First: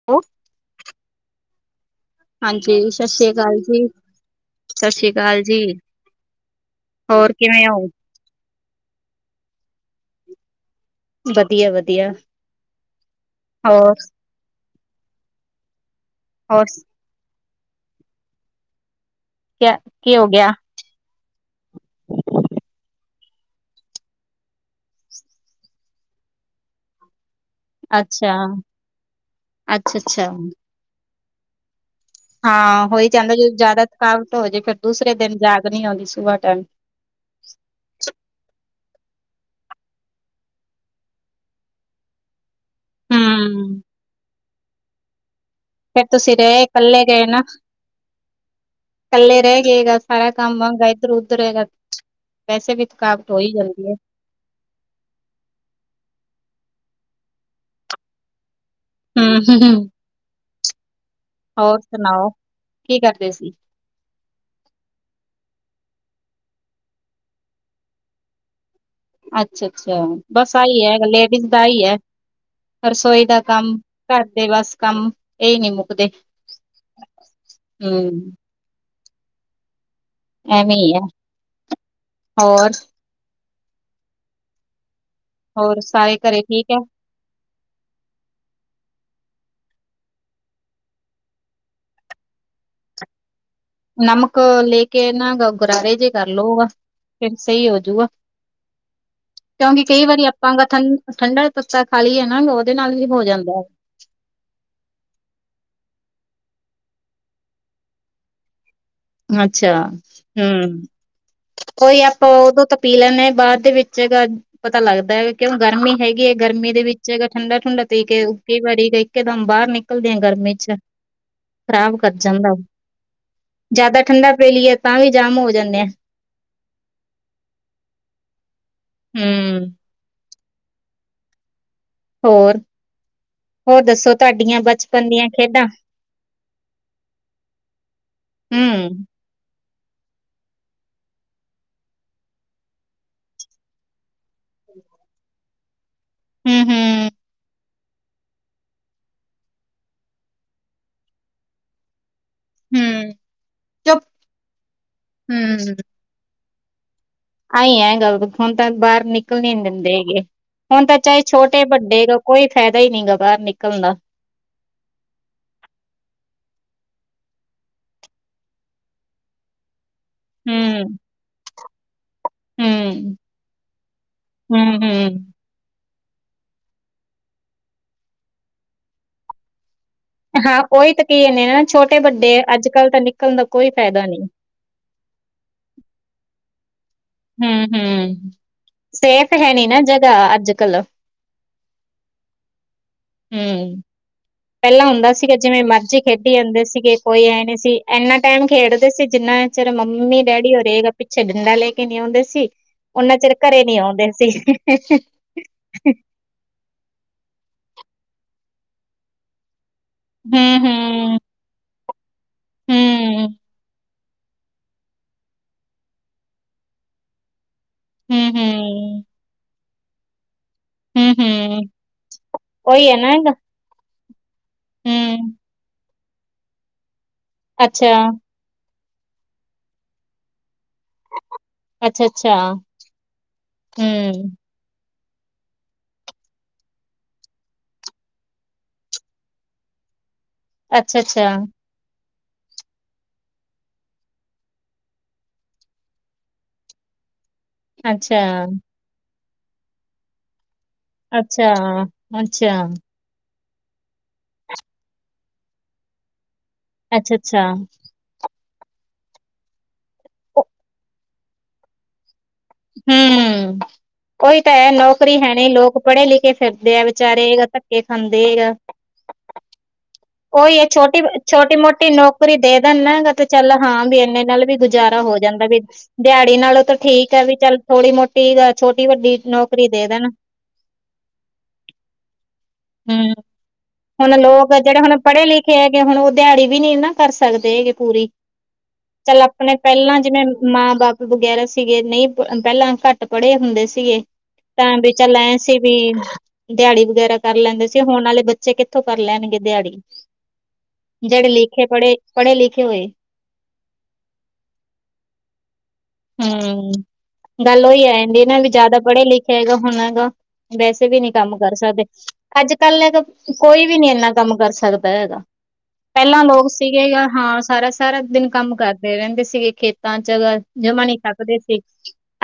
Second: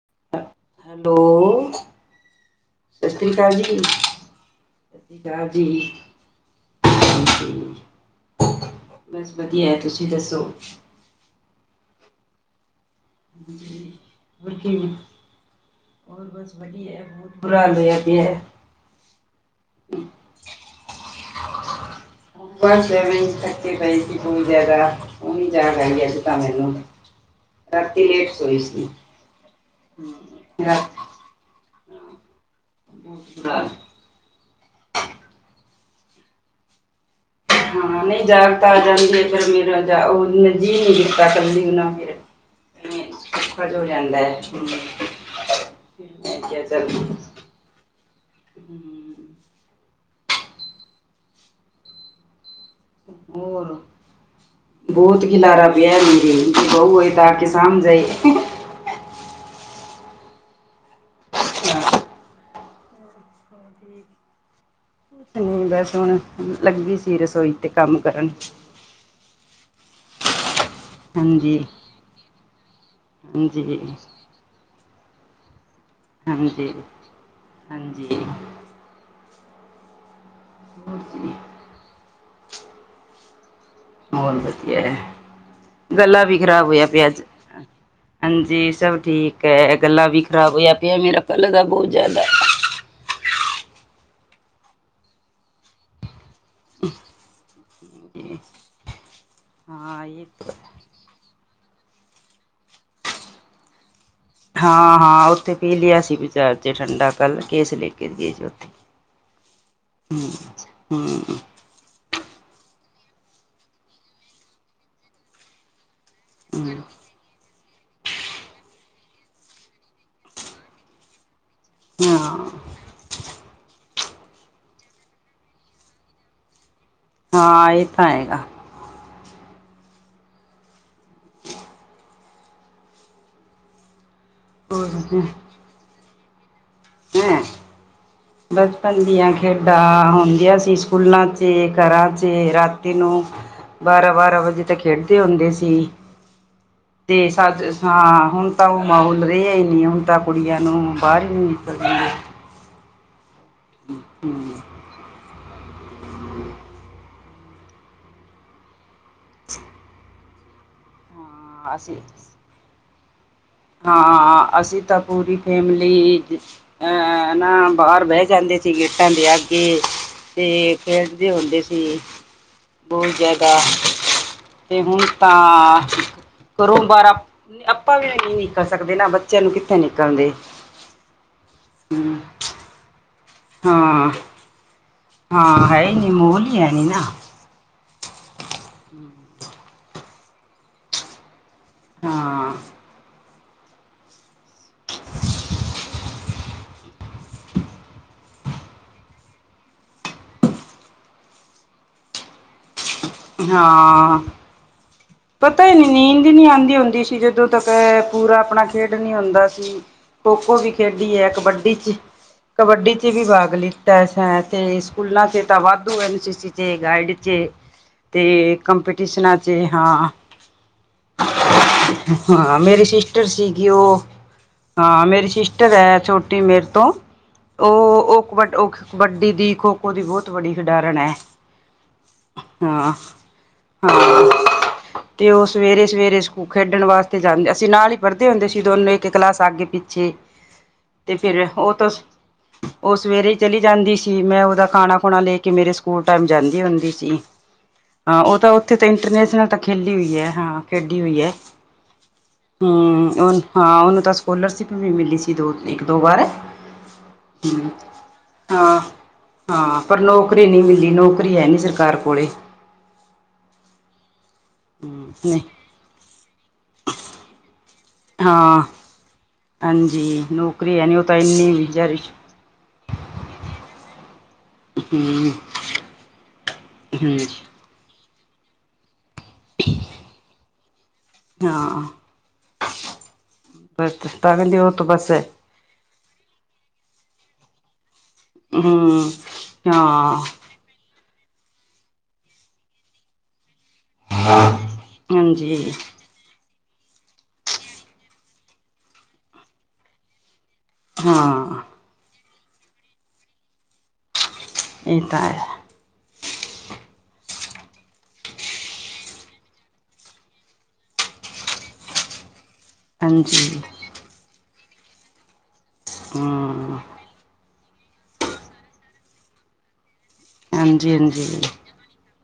ੳ hello. ਹਾਂਜੀ, ਸਤਿ ਸ੍ਰੀ ਅਕਾਲ ਜੀ, ਸਤਿ ਸ੍ਰੀ ਅਕਾਲ ਜੀ। ਹੋਰ ਕਿਵੇਂ ਹਾਂਜੀ ਉਂ? ਬਸ ਵਧੀਆ ਏ, ਤੁਸੀਂ ਦੱਸੋ? ਵਧੀਆ-ਵਧੀਆ। [unintelligible] ਹੋਰ, ਬਸ ਹੋਰ ਵਧੀਆ। ਬੁਰਾ ਹਾਲ ਹੋਇਆ ਪਿਆ। ਕਿਆ, ਕੀ ਹੋਗਿਆ। ਬਸ ੲੈਵੇਂ ਈ, ਥਕੇ ਪਏ ਸੀ ਬਹੁਤ ਜ਼ਿਆਦਾ। ਹੁਨ ਜਾਗ ਆਈ, ਅੱਜ ਤਾਂ ਮੈਨੂੰ। ਰਾਤੀ ਲੇਟ ਅੱਛਾ ਸੋਈ ਸੀ, ਅੱਛਾ ਅੱਛਾ ਰਾ ਹਾਂ, ਹੋਈ ਜਾਂਦਾ, ਜਦੋ ਜ਼ਿਆਦਾ ਥਕਾਵਟ ਹੋਜੇ ਫੇਰ ਦੂਸਰੇ ਦਿਨ ਜਾਗ ਨਹੀਂ ਆਉਂਦੀ ਸੁਬਾਹ ਟਾਈਮ। ਹਾਂ ਨਹੀਂ ਜਾਗ ਤਾਂ ਆ ਜਾਂਦੀ ਏ, ਫਿਰ ਮੇਰਾ ਉਹ ਮ ਜੀਅ ਨੀ ਦਿੱਤਾ ਕੱਲੀ ਬਨਾ ਕੇ [inaudible] ਸੁੱਖਾ ਜੋ ਹੂੰ ਹੋ ਜਾਂਦਾ ਏ, ਹੂੰ। ਫੇਰ ਤੁਸੀਂ ਰਏ, ਕੱਲੇ ਗਏ ਨਾ। ਕੱਲੇ ਰਹੈ ਗਏ ਗਾ, ਸਾਰਾ ਕੰਮ ਵਾਂਗਾ ਇਧਰ-ਉਧਰ ਹੈਗਾ, ਵੈਸੇ ਵੀ ਥਕਾਵਟ ਹੋ ਹੀ ਹੋਰ। ਜਾਂਦੀ ਹੈ। ਬਹੁਤ ਖਿਲਾਰਾ ਪਿਆ ਏ ਮੇਰੀ ਨੂ, ਬਯੂ ਹੋਏ ਤਾਂ ਆਕੇ ਸਾਮ ਜਾਏ। ਹੂੰ, ਹੂੰ, ਹੂੰ। ਹੋਰ ਸੁਣਾਓ, ਕੀ ਕਰਦੇ ਸੀ? ਕੁਛ ਨੀ ਬਸ ਹੁਣ, ਲੱਗੀ ਸੀ ਰਸੋਈ ਤੇ ਕੰਮ ਕਰਨ। ਅੱਛਾ-ਅੱਛਾ, ਬਸ ਆਹੀ ਏ ਲੇਡੀਜ਼ ਹਾਂਜੀ ਦਾ ਆਈ ਐ। ਰਸੋਈ ਦਾ ਕੰਮ, ਹਾਂਜੀ ਘਰ ਦੇ ਬਸ ਕੰਮ। ਏ ਨੀ ਮੁਕਦੇ, ਹਾਂਜੀ ਹੂੰ। ਹਾਂਜੀ ਐਵੇਂ ਈ ਹੋਰ ਆ, ਜੀ ਹੋਰ? ਹੋਰ ਵਧੀਆ ਐ, ਹੋਰ ਸਾਰੇ ਗਲਾ ਵੀ ਘਰੇ ਖ਼ਰਾਬ ਠੀਕ ਹੈ ਹੋਇਆ ਪਿਆ ਅੱਜ। ਹਾਂਜੀ, ਸਭ ਠੀਕ ਐ ਗੱਲਾਂ ਵੀ ਖ਼ਰਾਬ ਹੋਇਆ ਪਿਆ, ਮੇਰਾ ਪੈਲਾ ਦਾ ਬਹੁਤ ਜ਼ਿਆਦਾ। ਨਮਕ ਲੇਕੇ ਨਾ, ਇਹ ਗਰਾਰੇ ਜੇ ਕਰਲੋ ਗਾ। ਫਿਰ ਸਹੀ ਹੋਜੂਗਾ, ਕਿਉਂਕਿ ਹਾਂ ਕਈ ਇਹ ਵਾਰੀ ਆਪਾਂਗਾ ਥਾਨ ਠੰਡਾ, ਤੱਤਾ ਖਾਲੀਏ ਨਾ, ਉਹਦੇ ਨਾਲ ਵੀ ਹੋ ਜਾਂਦਾ। ਹਾਂ-ਹਾਂ, ਉੱਥੇ ਪੀਲਿਆ ਸੀ, ਬਜਾਰ'ਚ ਠੰਡਾ ਕੱਲ, ਕੇਸ ਲੈ ਕੇਏ ਸੀ ਉੱਥੇ। ਅੱਛਾ, ਹੂੰ। ਕੋਈ ਆਪਾਂ ਉਦੋਂ ਤਾਂ ਪੀ ਲੈਂਨੇ ਆਂ, ਬਾਅਦ ਦੇ ਵਿੱਚ ਜਗਾ ਪਤਾ ਲੱਗਦਾ ਹੈਗਾ, ਕਿਉਂ ਗਰਮੀ ਹੈਗੀ ਹੈ ਗਰਮੀ ਦੇ ਹਾਂ ਵਿੱਚ ਹੈਗਾ ਠੰਡਾ-ਠੁੰਡਾ ਪੀਕੇ, ਕਈ ਵਾਰੀ ਇੱਕ ਦਮ ਬਾਹਰ ਨਿਕਲਦੇ ਆ ਗਰਮੀ'ਚ। ਖਰਾਬ ਕਰ ਜਾਂਦਾ ਓ। ਜਿਆਦਾ ਠੰਡਾ ਪੀਲੀਏ, ਤਾਂ ਵੀ ਜਾਮ ਹੋ ਜਾਂਨੇ ਆ। ਹਾਂ, ਇਹ ਤਾਂ ਹੇਗਾ। ਹੂੰ ਹੋਰ, ਹੋਰ ਦੱਸੋ ਤੁਹਾਡੀਆਂ ਬਚਪਨ ਦੀਆਂ ਖੇਡਾਂ? ਹੂੰ, ਬਚਪਨ ਹੂੰ, ਦੀਆਂ ਖੇਡਾਂ ਹੁੰਦੀਆਂ ਸੀ ਸਕੂਲਾਂ 'ਚੇ, ਘਰਾਂ'ਚੇ ਰਾਤੀ ਨੂੰ। ਬਾਰਾਂ-ਬਾਰਾਂ ਵਜੇ ਤਕ ਖੇਡਦੇ ਹੁੰਦੇ ਸੀ। ਹੂੰ, ਹੂੰ ਤੇ ਸਾਡ, ਹਾਂ, ਹੁਣ ਤਾਂ ਉਹ ਮਾਹੌਲ ਰਿਹਾ ਹੀ ਨਹੀਂ, ਹੁਣ ਤਾਂ ਕੁੜੀਆਂ ਨੂੰ ਬਾਹਰ ਹੀ ਨੀ ਨਿਕਲਦੀਆਂ। ਹੂੰ, ਚੁ ਹਮ ਹੂੰ। ਆਈ ਐਂ ਗੱਲ, ਹੁਣ ਤਾਂ ਬਾਹਰ ਨਿਕਲਨ ਦਿੰਦੇ ਹੈਗੇ। ਹੁਣ ਤਾਂ ਚਾਹੇ ਹਾਂ ਅਸੀਂ ਛੋਟੇ-ਵੱਡੇ ਗ, ਕੋਈ ਫਾਇਦਾ ਹੀ ਨਹੀਂ ਗਾ, ਬਾਹਰ ਨਿਕ ਹਾਂ, ਅਸੀਂ ਤਾ ਪੂਰੀ ਫੇਮਲੀ ਅਹ ਨਾ ਬਾਹਰ ਬਹਿ ਜਾਂਦੇ ਸੀ ਗੇਟਾਂ ਦੇ ਅਗੇ। ਤੇ ਹੂੰ। ਖੇਡਦੇ ਹੁੰਦੇ ਸੀ। ਹੂੰ, ਬਹੁਤ ਹੂੰ, ਜ਼ਿਆਦਾ ਤੇ ਹੁਣ ਤਾਂ ਹੂੰ ਹਾਅ ਘਰੋਂ ਬਾਰ ਆਪਾਂ ਵੀ ਇ ਨ ਕਰ ਸਕਦੇ ਨਾ ਬੱਚਿਆਂ ਨੂੰ ਕਿ- ਨਿਕਲਦੇ- ਹਾਂ ਉਹੀ ਤਾਂ ਕਹੀ ਜਾਨੀ ਆ ਨਾ, ਛੋਟੇ ਵੱਡੇ ਅੱਜ ਕੱਲ੍ਹ ਤਾਂ ਨਿਕਲਣ ਦਾ ਕੋਈ ਫਾਇਦਾ ਹਾਂ ਨਹੀਂ। ਹਾਂ ਹੈ ਈ ਨੀ ਮੋਹਲ ਹੈਨੀ ਨਾ। ਹੂੰ-ਹੂੰ ਸੇਫ ਹੈ ਨੀ ਨਾ ਜਗ੍ਹਾ ਅੱਜ ਕੱਲ। ਹਾਂ। ਹੂੰ- ਪਹਿਲਾਂ ਹੁੰਦਾ ਸੀਗਾ ਜਿਵੇਂ ਮਰਜ਼ੀ ਖੇਡੀ ਜਾਂਦੇ ਸੀਗੇ ਕੋਈ ਇਹ ਨਹੀਂ ਸੀ ਇੰਨਾ ਟਾਈਮ ਖੇਡਦੇ ਸੀ ਜਿੰਨਾ। ਚਿਰ ਮੰਮੀ ਡੈਡੀ ਪਿੱਛੇ ਡੰਡਾ ਲੈ ਕੇ ਨੀ ਆਉਂਦੇ ਸੀ। ਉਨਾਂ ਚਿਰ ਘਰੇ ਨੀ ਆਉਂਦੇ ਹਾਂ ਸੀ। ਪਤਾ ਈ ਨੀ ਨੀਂਦ ਈ ਨੀ ਆਂਦੀ ਹੁੰਦੀ ਸੀ ਜਦੋਂ ਤੱਕ ਪੂਰਾ ਆਪਣਾ ਖੇਡ ਨੀ ਹੁੰਦਾ ਸੀ। ਖੋ-ਖੋ ਵੀ ਖੇਡੀ ਹੂੰ-ਹੂੰ ਏ, ਕਬੱਡੀ ਚ, ਕਬੱਡੀ ਚ ਵੀ ਹੂੰ ਭਾਗ ਲੀਤ। ਅ ਅਤੇ ਸਕੂਲਾਂ 'ਚ ਤਾਂ ਵਾਧੂ ਐਨ ਸੀ ਸੀ ' ਗਾਈਡ ' ਤੇ। ਹੂੰ-ਹੂੰ ਕਮਪੀਟੀਸ਼ਨ 'ਚ ਹਾਂ। ਹੂੰ-ਹੂੰ ਹਾਂ ਮੇਰੀ ਉਹੀ ਹੈ ਨਾ ਸਿਸਟਰ ਹੈਗਾ। ਸੀਗੀ ਉਹ ਹਾਂ ਮੇਰੀ ਹੂੰ ਸਿਸਟਰ ਏ ਛੋ। ਟੀ ਮੇਰੇ ਤੋਂ ਅੱਛਾ ਬਟ ਉਹ ਕਬੱਡੀ ਦੀ ਖੋ - ਖੋ ਦੀ ਬਹੁਤ ਵੱਡੀ ਖਿਡਾਰਨ ਐ ਅੱਛਾ-ਅੱਛਾ ਹਾਂ ਹਾਂ। ਹੂੰ ਤੇ ਉਹ ਸਵੇਰੇ ਸਵੇਰੇ ਸਕੂਲ ਖੇਡਣ ਵਾਸਤੇ ਜਾਂਦੇ ਅਸੀਂ ਨਾਲ ਹੀ ਪੜ੍ਹਦੇ ਹੁੰਦੇ ਸੀ ਦੋਨੋਂ ਇੱਕ ਕਲਾਸ ਆਗੇ ਪਿੱਛੇ ਤੇ ਅੱਛਾ-ਅੱਛਾ ਫਿਰ ਉਹ ਤੁ ਉਹ ਸਵੇਰੇ ਹੀ ਚਲੀ ਜਾਂਦੀ ਸੀ ਮੈਂ ਉਹਦਾ ਖਾਣਾ ਖੁਣਾ ਲੈਕੇ ਮੇਰੇ ਸਕੂਲ ਟਾਈਮ ਜਾਂਦੀ ਹੁੰਦੀ ਸੀ। ਅੱਛਾ ਹਾਂ ਉਹ ਤਾਂ ਉੱਥੇ ਤਾਂ ਇੰਟਰਨੈਸ਼ਨਲ ਤਾਂ ਖੇਲੀ ਹੋਈ ਐ ਹਾਂ ਖੇਡੀ ਹੋਈ ਹੈ ਅੱਛਾ ਅੱਛਾ ਹੂੰ ਹੁਣ ਹਾਂ ਉਹਨੂੰ ਤਾਂ ਸਕੋਲਰਸ਼ਿਪ ਵੀ ਮਿਲੀ ਸੀ ਦੋ ਇੱਕ ਦੋ ਵਾਰ ਅੱਛਾ-ਅੱਛਾ ਹੂੰ ਹਾਂ ਹਾਂ ਪਰ ਨੌਕਰੀ ਨੀ ਮਿਲੀ ਨੌਕਰੀ ਹੈ ਨੀ ਸਰਕਾਰ ਕੋਲੇ ਹੂੰ ਉਹੀ ਤਾਂ ਹੈ ਨੌਕਰੀ ਹੈ ਨਹੀਂ ਲੋਕ ਪੜ੍ਹੇ ਲਿਖੇ ਫਿਰਦੇ ਆ ਵਿਚਾਰੇ ਖਾਂਦੇ ਆ ਹਾਂ ਹਾਂਜੀ ਉਹੀ ਆ ਨੌਕਰੀ ਹੈ ਨਹੀਂ ਛੋਟੀ ਉਹ ਤਾਂ ਇੰਨੀ ਛੋਟੀ ਮੋਟੀ ਵਿਚਾਰੀ ਨੌ ਕਰੀ ਦੇ ਦੇਣ ਨਾ ਚਲ ਹਾ ਬਈ ਐਨੇ ਵੀ ਇਨੇ ਨਾਲ ਵੀ ਗੁਜ਼ਾਰਾ ਹੋ ਹਮ ਜਾਂਦਾ ਵੀ ਦਿਹਾੜੀ ਨਾਲੋਂ ਤਾਂ ਠੀਕ ਹਮ ਐ ਵੀ ਚੱਲ ਥੋੜ੍ਹੀ ਮੋਟੀ ਛੋਟੀ ਵੱਡੀ ਨੌਕਰੀ ਦੇ ਦੇਣ ਹਾਂ ਹੂੰ ਬਸ ਹੁਣ ਤਾਂ ਲੋਕ ਕਹਿੰਦੇ ਉਹ ਜਿਹੜੇ ਤਾਂ ਹੁਣ ਬਸ ਪੜ੍ਹੇ ਲਿਖੇ ਹੈਗੇ ਹੁਣ ਉਹ ਦਿਹਾੜੀ ਵੀ ਨੀ ਨਾ ਕਰ ਸਕਦੇ ਹੈਗੇ ਪੂਰੀ ਹਮ ਚੱਲ ਆਪਣੇ ਪਹਿਲਾਂ ਹਾਂ ਜਿਵੇਂ ਮਾਂ ਬਾਪ ਵਗੈਰਾ ਸੀਗੇ ਨਹੀਂ ਪਹਿਲਾਂ ਘੱਟ ਪੜ੍ਹੇ ਹੁੰਦੇ ਸੀਗੇ ਤਾਂ ਵੀ ਚੱਲ ਐ ਸੀ ਹਾਂਜੀ ਵੀ ਦਿਹਾੜੀ ਵਗੈਰਾ ਕਰ ਲੈਂਦੇ ਸੀ ਹੁਣ ਵਾਲੇ ਬੱਚੇ ਕਿੱਥੋਂ ਕਰ ਲੈਣਗੇ ਦਿਹਾੜੀ ਜਿਹੜੇ ਹਾਂ ਲਿਖੇ ਪੜ੍ਹੇ, ਪੜ੍ਹੇ ਲਿਖੇ ਹੋਏ ਇਹ ਤਾਂ ਹੈ। ਹੂੰ ਗੱਲ ਉਹੀ ਆ ਜਾਂਦੀ ਨਾ ਵੀ ਜ਼ਿਆਦਾ ਪੜ੍ਹੇ ਲਿਖੇ ਹੈਗਾ ਹੁਣ ਹੈਗਾ ਵੈਸੇ ਵੀ ਨੀ ਕੰਮ ਕਰ ਸਕਦੇ। ਅੱਜ ਕੱਲ ਤਾਂ ਹਾਂਜੀ ਕੋਈ ਵੀ ਨੀ ਇੰਨਾ ਕੰਮ ਕਰ ਸਕਦਾ ਹੈਗਾ ਪਹਿਲਾਂ ਲੋਕ ਹਮ ਸੀਗੇ ਗਾ ਹਾਂ ਸਾਰਾ- ਸਾਰਾ ਦਿਨ ਕੰਮ ਕਰਦੇ ਰਹਿੰਦੇ ਸੀਗੇ ਖੇਤਾਂ 'ਚ, ਜਮਾ ਹਾਂਜੀ ਨਹੀਂ ਥਕਦੇ ਹਾਂਜੀ ਸੀ।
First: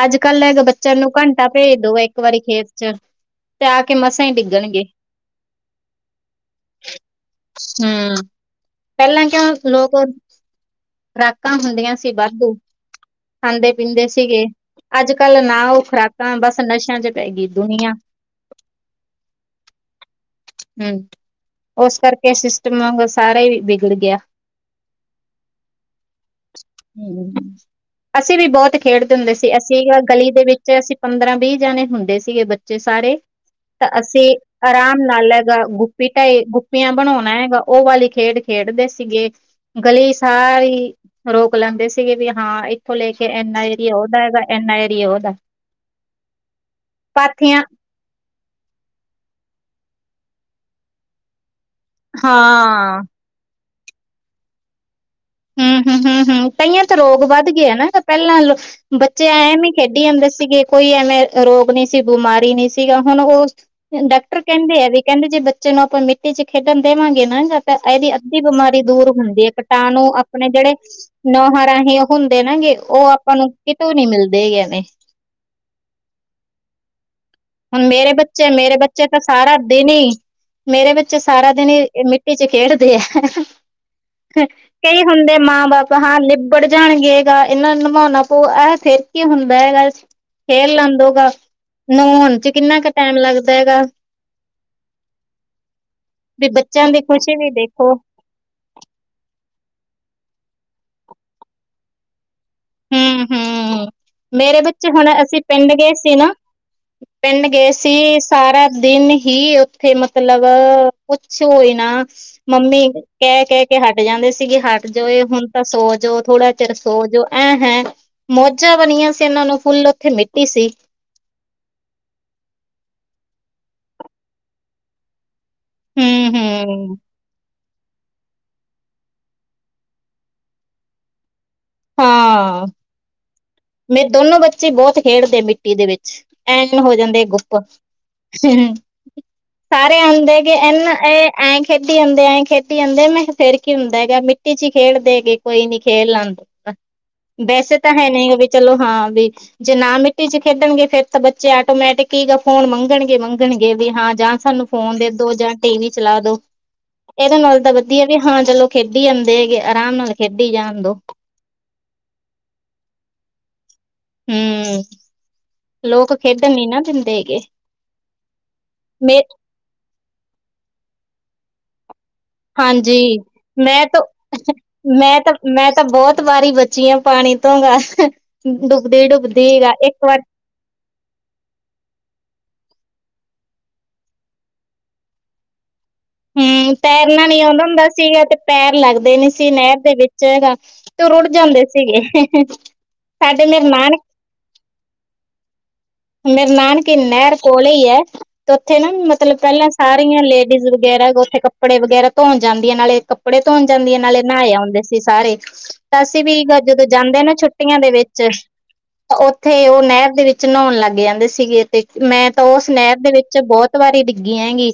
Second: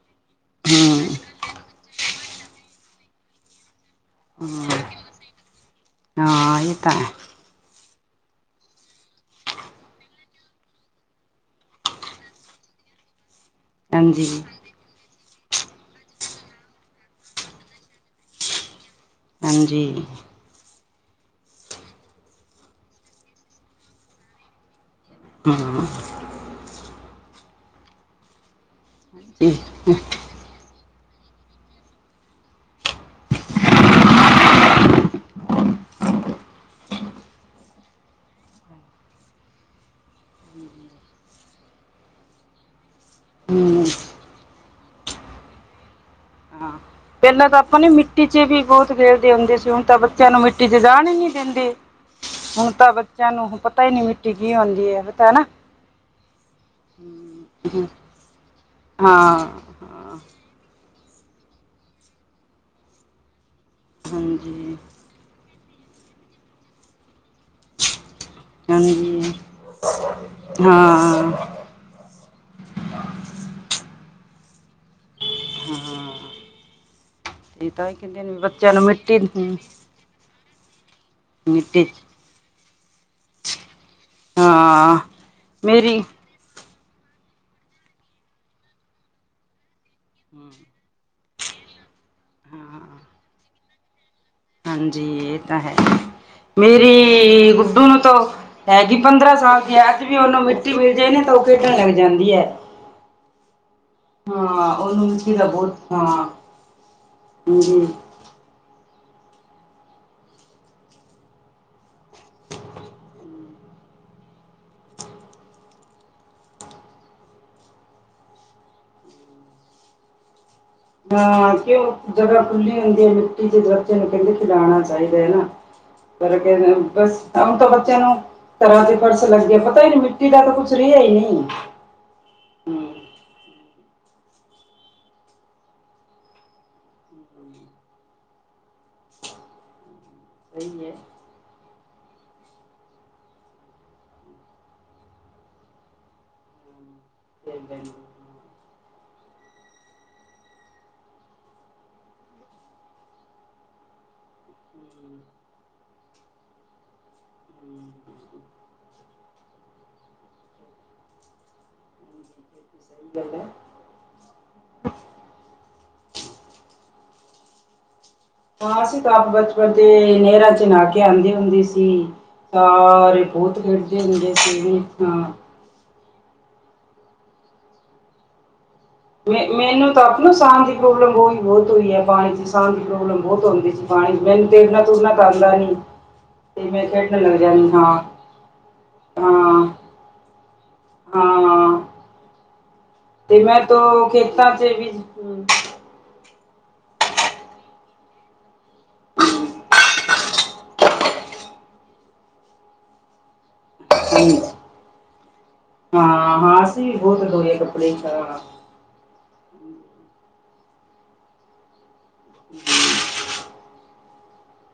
ਅੱਜ ਕੱਲ ਲੈਕੇ ਬੱਚਿਆਂ ਨੂੰ, ਹਮ ਘੰਟਾ ਭੇਜ ਦੋ ਇੱਕ ਵਾਰੀ ਖੇਤ 'ਚ ਤੇ ਆ ਕੇ ਮਸਾਂ ਹੀ ਹਮ ਡਿੱਗਣਗੇ। ਹਾਂ ਇਹ ਤਾਂ ਹੈ ਹਮ, ਪਹਿਲਾਂ ਕਿਉਂ ਲੋਕ ਖਰਾਕਾਂ ਹੁੰਦੀਆਂ ਸੀ ਵਾਧੂ, ਖਾਂਦੇ ਪੀਂਦੇ ਹਾਂਜੀ ਸੀਗੇ ਅੱਜ ਕੱਲ੍ਹ ਨਾ ਉਹ ਖੁਰਾਕਾਂ, ਬਸ ਨਸ਼ਿਆਂ 'ਚ ਪੈ ਗਈ ਦੁਨੀਆਂ ਹਾਂਜੀ। ਹਮ, ਉਸ ਕਰਕੇ ਸਿਸਟਮ ਵੀ ਸਾਰਾ ਹੀ ਵਿਗੜ ਗਿਆ। ਹਮ, ਹਾਂ। ਹਮ, ਅਸੀਂ ਵੀ ਬਹੁਤ ਖੇਡਦੇ ਹੁੰਦੇ ਸੀ, ਜੀ ਅਸੀਂ ਗਲੀ ਦੇ ਵਿੱਚ ਅਸੀਂ ਪੰਦਰਾਂ ਵੀਹ ਜਾਣੇ ਹੁੰਦੇ ਸੀਗੇ ਬੱਚੇ ਸਾਰੇ, ਤਾਂ ਅਸੀਂ ਆਰਾਮ ਨਾਲ ਲੈਗਾ ਗੁੱਪੀ ਢਾਈ, ਗੁੱਪੀਆਂ ਬਣਾਉਣਾ ਹੈਗਾ, ਉਹ ਵਾਲੀ ਖੇਡ ਖੇਡਦੇ ਸੀਗੇ। ਗਲੀ ਸਾਰੀ ਰੋਕ ਲੈਂਦੇ ਸੀਗੇ ਵੀ ਹਾਂ, ਇੱਥੋਂ ਲੈ ਕੇ ਐਨਾ ਹਮ ਏਰੀਏ ਉਹਦਾ ਹੈਗਾ, ਐਨਾ ਏਰੀ ਉਹਦਾ ਹਾਂ ਪਹਿਲਾਂ ਤਾਂ ਪਾਥੀਆਂ ਆਪਾਂ ਨੇ ਮਿੱਟੀ 'ਚ ਵੀ ਬਹੁਤ ਖੇਡਦੇ ਹੁੰਦੇ ਸੀ, ਹੁਣ ਤਾਂ ਬੱਚਿਆਂ ਨੂੰ ਮਿੱਟੀ 'ਚ ਜਾਣ ਹੀ ਨਹੀਂ ਦਿੰਦੇ। ਹੁਣ ਤਾਂ ਹਾਂ ਬੱਚਿਆਂ ਨੂੰ ਪਤਾ ਹੀ ਨਹੀਂ, ਮਿੱਟੀ ਕੀ ਹੁਂਦੀ ਹੈ? ਪਤਾ ਹੈ ਨਾ ਹਮ ਹਮ, ਹਮ ਹਮ, ਤਈਆਂ ਤਾਂ ਰੋਗ ਵੱਧ ਗਏ ਹਮ, ਹੈਨਾ, ਪਹਿਲਾਂ ਬੱਚੇ ਹਾਂ ਐ ਨੀ ਖੇਡੀ ਹਾਂ ਆਂਦੇ ਸੀਗੇ, ਕੋਈ ਐਵੇਂ ਰੋਗ ਨਹੀਂ ਸੀ, ਬਿਮਾਰੀ ਨਹੀਂ ਸੀਗਾ, ਹੁਣ ਉਹ ਡਾਕਟਰ ਹਾਂਜੀ ਕਹਿੰਦੇ ਆ ਵੀ ਕਹਿੰਦੇ, ਜੇ ਬੱਚੇ ਨੂੰ ਆਪਾਂ ਮਿੱਟੀ 'ਚ ਖੇਡਣ ਦੇਵਾਂਗੇ ਨਾ ਜਾਂ ਇਹਦੀ ਅੱਧੀ ਬਿਮਾਰੀ ਦੂਰ ਹਾਂਜੀ ਹੁੰਦੀ ਹੈ, ਕਟਾਣੂ ਆਪਣੇ ਜਿਹੜੇ ਨ ਹਾਂ ਰਾਹੀਂ ਉਹ ਹੁੰਦੇ ਨਾ ਗੇ, ਉਹ ਆਪਾਂ ਨੂੰ ਕਿਤੋਂ ਨੀ ਮਿਲਦੇ ਐਵੇ। ਹਮ। ਹੁਣ ਮੇਰੇ ਬੱਚੇ, ਮੇਰੇ ਨੂੰ ਬੱਚੇ ਮਿੱਟੀ ਤਾਂ ਸਾਰਾ ਹਮ, ਦਿਨ ਹੀ ਮੇਰੇ ਬੱਚੇ ਸਾਰਾ ਦਿਨ ਹੀ ਮਿੱਟੀ 'ਚ ਮਿੱਟੀ ਵਿੱਚ ਖੇਡਦੇ ਆ, ਹਾਂ ਕਈ ਹੁੰਦੇ ਮਾਂ ਬਾਪ ਮੇਰੀ ਹਾਂ ਲਿਬ ਬੜ ਜਾਣਗੇ ਹੈਗਾ, ਇਹਨਾਂ ਨੂੰ ਨਵਾਉਣਾ ਪਊ, ਇਹ ਫਿਰ ਕੀ ਹੁੰਦਾ ਹੈਗਾ। ਖੇਲ ਲੈਣ ਦੋ ਬਾਰ, ਨਹਾਉਣ 'ਚ ਕਿੰਨਾ ਹਾਂ ਕੁ ਟਾਈਮ ਲੱਗਦਾ ਹੈਗਾ? ਹਾਂਜੀ ਇਹ ਤਾਂ ਹੈ, ਵੀ ਬੱਚਿਆਂ ਮੇਰੀ ਦੀ ਖੁਸ਼ੀ ਵੀ ਗੁੱਡੂ ਦੇਖੋ ਨੂੰ ਤਾਂ ਹੈਗੀ ਪੰਦਰਾਂ ਸਾਲ ਦੀ, ਅਜ ਵੀ ਉਹਨੂੰ ਮਿੱਟੀ ਮਿਲ ਜਾਏਣੀ ਤਾਂ ਉਹ ਖੇਡਣ ਲੱਗ ਜਾਂਦੀ ਹੈ। ਹਮ, ਹਮ। ਮੇਰੇ ਹਾਂ ਬੱਚੇ, ਉਹਨੂੰ ਹੁਣ ਮਿੱਟੀ ਅਸੀਂ ਦਾ ਪਿੰਡ ਬਹੁਤ ਗਏ ਹਾਂ ਸੀ ਨਾ, ਪਿੰਡ ਗਏ ਹੂੰ ਸੀ ਸਾਰਾ ਦਿਨ ਹੀ ਉੱਥੇ ਮਤਲਬ, ਪੁੱਛੋ ਹੀ ਨਾ ਮੰਮੀ ਕਹਿ ਕਹਿ ਕੇ ਹਟ ਜਾਂਦੇ ਸੀਗੇ, ਹਟ ਜਾਓ ਇਹ ਹੁਣ ਤਾਂ ਸੋ ਜੋਓ, ਥੋੜਾ ਚਿਰ ਸੋ ਜੋਓ ਹੈਂ ਮੌਜਾਂ ਬਣੀਆਂ ਸੀ ਇਹਨਾਂ ਨੂੰ ਫੁੱਲ, ਉੱਥੇ ਮਿੱਟੀ ਸੀ। ਹਾਂ ਕਿਉਂ ਜਗ੍ਹਾ ਖੁੱਲੀ ਹੁੰਦੀ ਹੈ, ਮਿੱਟੀ ਦੇ ਬੱਚੇ ਨੂੰ ਕਹਿੰਦੇ ਖਲਾਉਣਾ ਚਾਹੀਦਾ ਹ ਨਾ। ਹੂੰ ਪਰ, ਹੂੰ ਬਸ ਹੁਣ ਤਾਂ ਬੱਚਿਆਂ ਨੂੰ ਤਰ੍ਹਾਂ ਦੇ ਫਰਸ ਲੱਗੇ, ਪਤਾ ਹੀ ਮਿੱਟੀ ਦਾ ਤਾਂ ਕੁਛ ਰਿਹਾ ਹੀ ਨਹੀਂ। ਹਾਂ। ਮੇ ਦੋਨੋ ਬੱਚੇ ਬਹੁਤ ਖੇਡਦੇ ਮਿੱਟੀ ਦੇ ਵਿੱਚ, ਐਨ ਹੋ ਜਾਂਦੇ ਗੁੱਪ। ਹ ਸਾਰੇ ਹੁੰਦੇ ਗ, ਸਹੀ ਹੈ ਇਹਨਾਂ ਇਹ ਐਂ ਖੇਡੀ ਜਾਂਦੇ, ਐਏਂ ਖੇਡੀ ਜਾਂਦੇ, ਮੈਂ ਕਿਹਾ ਫੇਰ ਕੀ ਹੁੰਦਾ ਹੈਗਾ ਮਿੱਟੀ 'ਚ ਹੀ ਖੇਡਦੇਗੇ, ਕੋਈ ਨੀ ਖੇਡ ਲੈਂਦੇ। ਵੈਸੇ ਤਾਂ ਸਹੀ ਹੈ ਨਹੀਂ ਵੀ ਚਲੋ, ਹਾਂ ਵੀ ਜੇ ਨਾ ਮਿੱਟੀ 'ਚ ਖੇਡਣਗੇ, ਫਿਰ ਤਾਂ ਬੱਚੇ ਆਟੋਮੈਟਿਕੀ ਫੋਨ ਮੰਗਣਗੇ, ਮੰਗਣਗੇ ਵੀ ਹਾਂ ਜਾਂ ਸਾਨੂੰ ਫੋਨ ਦੇ ਦੋ ਜਾਂ ਟੀ ਵੀ ਚਲਾ ਦੋ, ਇਹਦੇ ਨਾਲ ਤਾਂ ਵਧੀਆ ਵੀ ਹਾਂ ਚਲੋ ਖੇਡ ਖੇਡੀ ਆਂਦੇ ਹੈਗੇ, ਆਰਾਮ ਨਾਲ ਖੇਡੀ ਜਾਣ ਦੋ। ਸਹੀ ਹਮ ਲੋਕ ਖੇਡਣ ਨੀ ਨਾ ਦਿੰਦੇ ਹੈਗੇ ਤਾਂਸੀਂ ਤਾਂ ਮੇਰੇ ਬਚਪਨ ਤੇ ਨਹਿਰਾਂ 'ਚ ਨਾ ਕੇ ਆਉਂਦੇ ਹੁੰਦੇ ਸੀ ਹਾਂ ਹਾਂਜੀ, ਅਸੀ ਬਹੁਤ ਮੈਂ ਤਾਂ ਖੇਡਦੇ ਹੁੰਦੇ ਸੀ ਜੀ ਮੈਂ ਹਾਂ ਤਾਂ ਮੈਂ ਤਾਂ ਬਹੁਤ ਵਾਰੀ ਬਚੀ ਹਾਂ, ਪਾਣੀ ਤੋਂ ਗ ਡੁਬਦੀ ਮੈਂ ਡੁੱਬਦੀ ਗ ਮੈਨੂੰ ਤਾਂ ਇੱਕ ਵਾਰ ਆਪਣਾ ਸਾਹ ਦੀ ਪ੍ਰੋਬਲਮ ਬਹੁਤ ਬਹੁਤ ਹੋਈ ਹੈ ਪਾਣੀ 'ਚ ਸਾਹ ਦੀ ਪ੍ਰੋਬਲਮ ਬਹੁਤ ਹੁੰਦੀ ਜੀ ਪਾਣੀ ਮੈਨੂੰ ਤੇਰਨਾ ਤੁਰਨਾ ਤਾਂ ਆਉਂਦਾ ਨੀ ਹਮ ਤੈਰਨਾ ਨੀ ਆਉਂਦਾ ਹੁੰਦਾ ਸੀਗਾ ਤੇ ਪੈਰ ਲੱਗਦੇ ਨੀ ਸੀ ਹਾਂ ਨਹਿਰ ਦੇ ਵਿੱਚ 'ਚ ਹੈਗਾ ਤੇ ਉਹ ਰੁੜ ਜਾਂਦੇ ਹਾਂ ਸੀਗੇ ਤੇ ਸਾਡੇ ਮੈਂ ਮੇਰੇ ਨਾਨਕ ਤੋ ਖੇਤਾਂ 'ਚ ਵੀ ਮੇਰੇ ਨਾਨਕੇ ਨਹਿਰ ਕੋਲੇ ਹੀ ਹੈ ਤੇ ਉੱਥੇ ਨਾ ਮਤਲਬ ਪਹਿਲਾਂ ਸਾਰੀਆਂ ਲੇਡੀਜ਼ ਗੈਰਾ ਕੋਲ ਉੱਥੇ ਕੱਪੜੇ ਵਗੈਰਾ ਧੋਣ ਜਾਂਦੀਆਂ ਨਾਲੇ ਕੱਪੜੇ ਧੋਣ ਜਾਂਦੀਆਂ ਨਾਲੇ ਨਹਾਏ ਆਉਂਦੇ ਸੀ ਸਾਰੇ ਤਾਂ ਅਸੀਂ ਹਾਂ ਵੀ ਹਾਂ ਅਸੀਂ ਜਦੋਂ ਵੀ ਜਾਂਦੇ ਬਹੁਤ ਨਾ ਧੋਏ ਛੁੱਟੀਆਂ ਦੇ ਕੱਪੜੇ ਵਿੱਚ ਹਾਂ ਉੱਥੇ ਓ ਨਹਿਰ ਦੇ ਵਿੱਚ ਨਹਾਉਣ ਲੱਗ ਜਾਂਦੇ ਸੀਗੇ ਤੇ ਮੈਂ ਤਾਂ ਉਸ ਨਹਿਰ ਦੇ ਵਿੱਚ ਬਹੁਤ ਵਾਰੀ ਡਿੱਗੀ ਹੈਂਗੀ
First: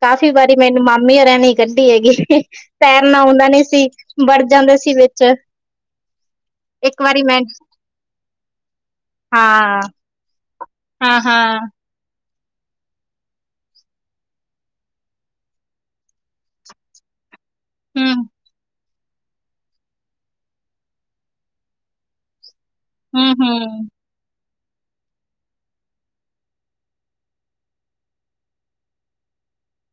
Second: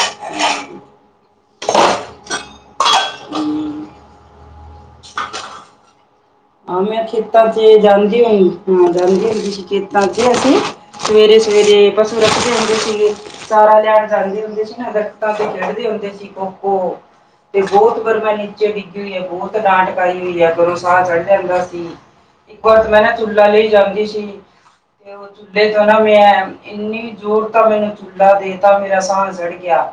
ਕਾਫ਼ੀ ਵਾਰੀ ਮੈਨੂੰ ਮਾਮੇ ਹੋਣਾ ਨੇ ਕੱਢੀ ਹੈਗੀ ਤੈਰਨਾ ਆਉਂਦਾ ਨਹੀਂ ਹਮ। ਸੀ ਵਰ ਜਾਂਦੇ ਸੀ ਵਿਚ ਆਂ ਮੈਂ ਖੇਤਾਂ 'ਚ ਜਾਂਦੀ ਹੁੰਦੀ ਹਾਂ ਜਾਂਦੀ ਹੁੰਦੀ ਹਾਂ ਖੇਤਾਂ 'ਚ ਅਸੀਂ ਹਾਂ ਸਵੇਰੇ ਹਾਂ ਸਵੇਰੇ ਪਸੂ ਰੱਖਦੇ ਹੁੰਦੇ ਸੀਗੇ ਸਾਰਾ ਲਿਆਣ ਜਾਂਦੇ ਹੁੰਦੇ ਸੀ ਨਾ ਦਰਖਤਾਂ ਤੇ ਚੜਦੇ ਹੁੰਦੇ ਸੀ ਖੋ ਖੋ ਤੇ ਬਹੁਤ ਵਾਰ ਹੂੰ ਮੈਂ ਨੀਚੇ ਡਿੱਗੀ ਹੋਈ ਹੈ ਬਹੁਤ ਡਾਂਟ ਕਾਈ ਹੋਈ ਹੈ ਅਗਰੋਂ ਸਾਹ ਚੜ ਜਾਂਦਾ ਸੀ ਇੱਕ ਵਾਰ ਮੈਂ ਨਾ ਹੂੰ ਚੁਹਲਾ ਲਈ ਹੂੰ ਜਾਂਦੀ ਸੀ ਤੇ ਉਹ ਚੁੱਲੇ 'ਚੋਂ ਨਾ ਮੈਂ ਇੰਨੀ ਜ਼ੋਰ ਤਾਂ ਮੈਨੂੰ ਚੁਲਾ ਦੇਤਾ ਮੇਰਾ ਸਾਹਾਲ ਜੜ ਗਿਆ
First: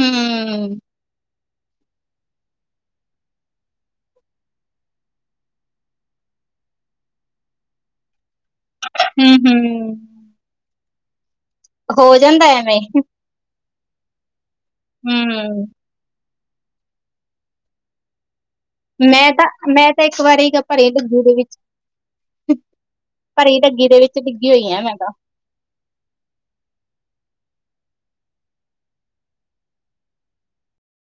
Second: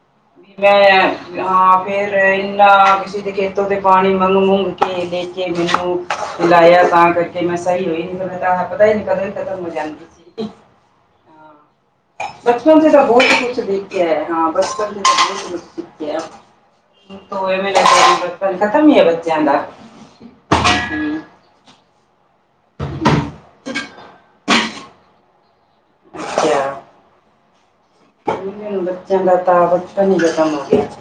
ਹੂੰ ਹੂੰ ਮੈਂ ਹਾਂ ਫੇਰ ਇੰਨਾ ਕਿਸੇ ਦੇ ਖੇਤੋਂ ਤੇ ਪਾਣੀ ਮੰਗ ਮੂੰਗ ਕੇ ਲਿਆਈ ਜੇ ਮੈਨੂੰ ਮਿਲਾਇਆ ਤਾਂ ਕਰਕੇ ਮੈਂ ਸਹੀ ਹੋਈ, ਨਹੀਂ ਤਾਂ ਪਤਾ ਹੀ ਨਹੀਂ ਕਤਈ ਕਤ ਮਰ ਹੂੰ ਜਾਂਦੀ ਸੀ ਹੋ ਜਾਂਦਾ ਐਵੇਂ ਬਚਪਨ ਸੇ ਬੋਲਦੀ ਕੁਛ ਨਹੀ ਗਿਆ ਹਾਂ ਬਚਪਨ ਤੋਂਹੀ ਕੁਛ ਨਹੀ ਹੂੰ ਸਮਝਦੀ ਗਿਆ ਹੁਣ ਟੋਏ ਕੰਮ ਖਤਮ ਹੀ ਆ ਬੱਚਿਆ ਦਾ ਤੇ ਇੱਕ ਵਾਰੀ ਕੱਪੜੇ ਲੱਗੂਗੀ ਦੇ ਵਿੱਚ ਭਰੀ ਡੱਗੀ ਦੇ ਵਿੱਚ ਡਿੱਗੀ ਹੋਈ ਆ ਮੈਂ ਤਾਂ ਅੱਛਾ ਹੁਣ ਇੰਨ ਬਚੋਂ ਕਾ ਬਚਪਨ ਹੀ ਖਤਮ ਹੋ ਗਿਆ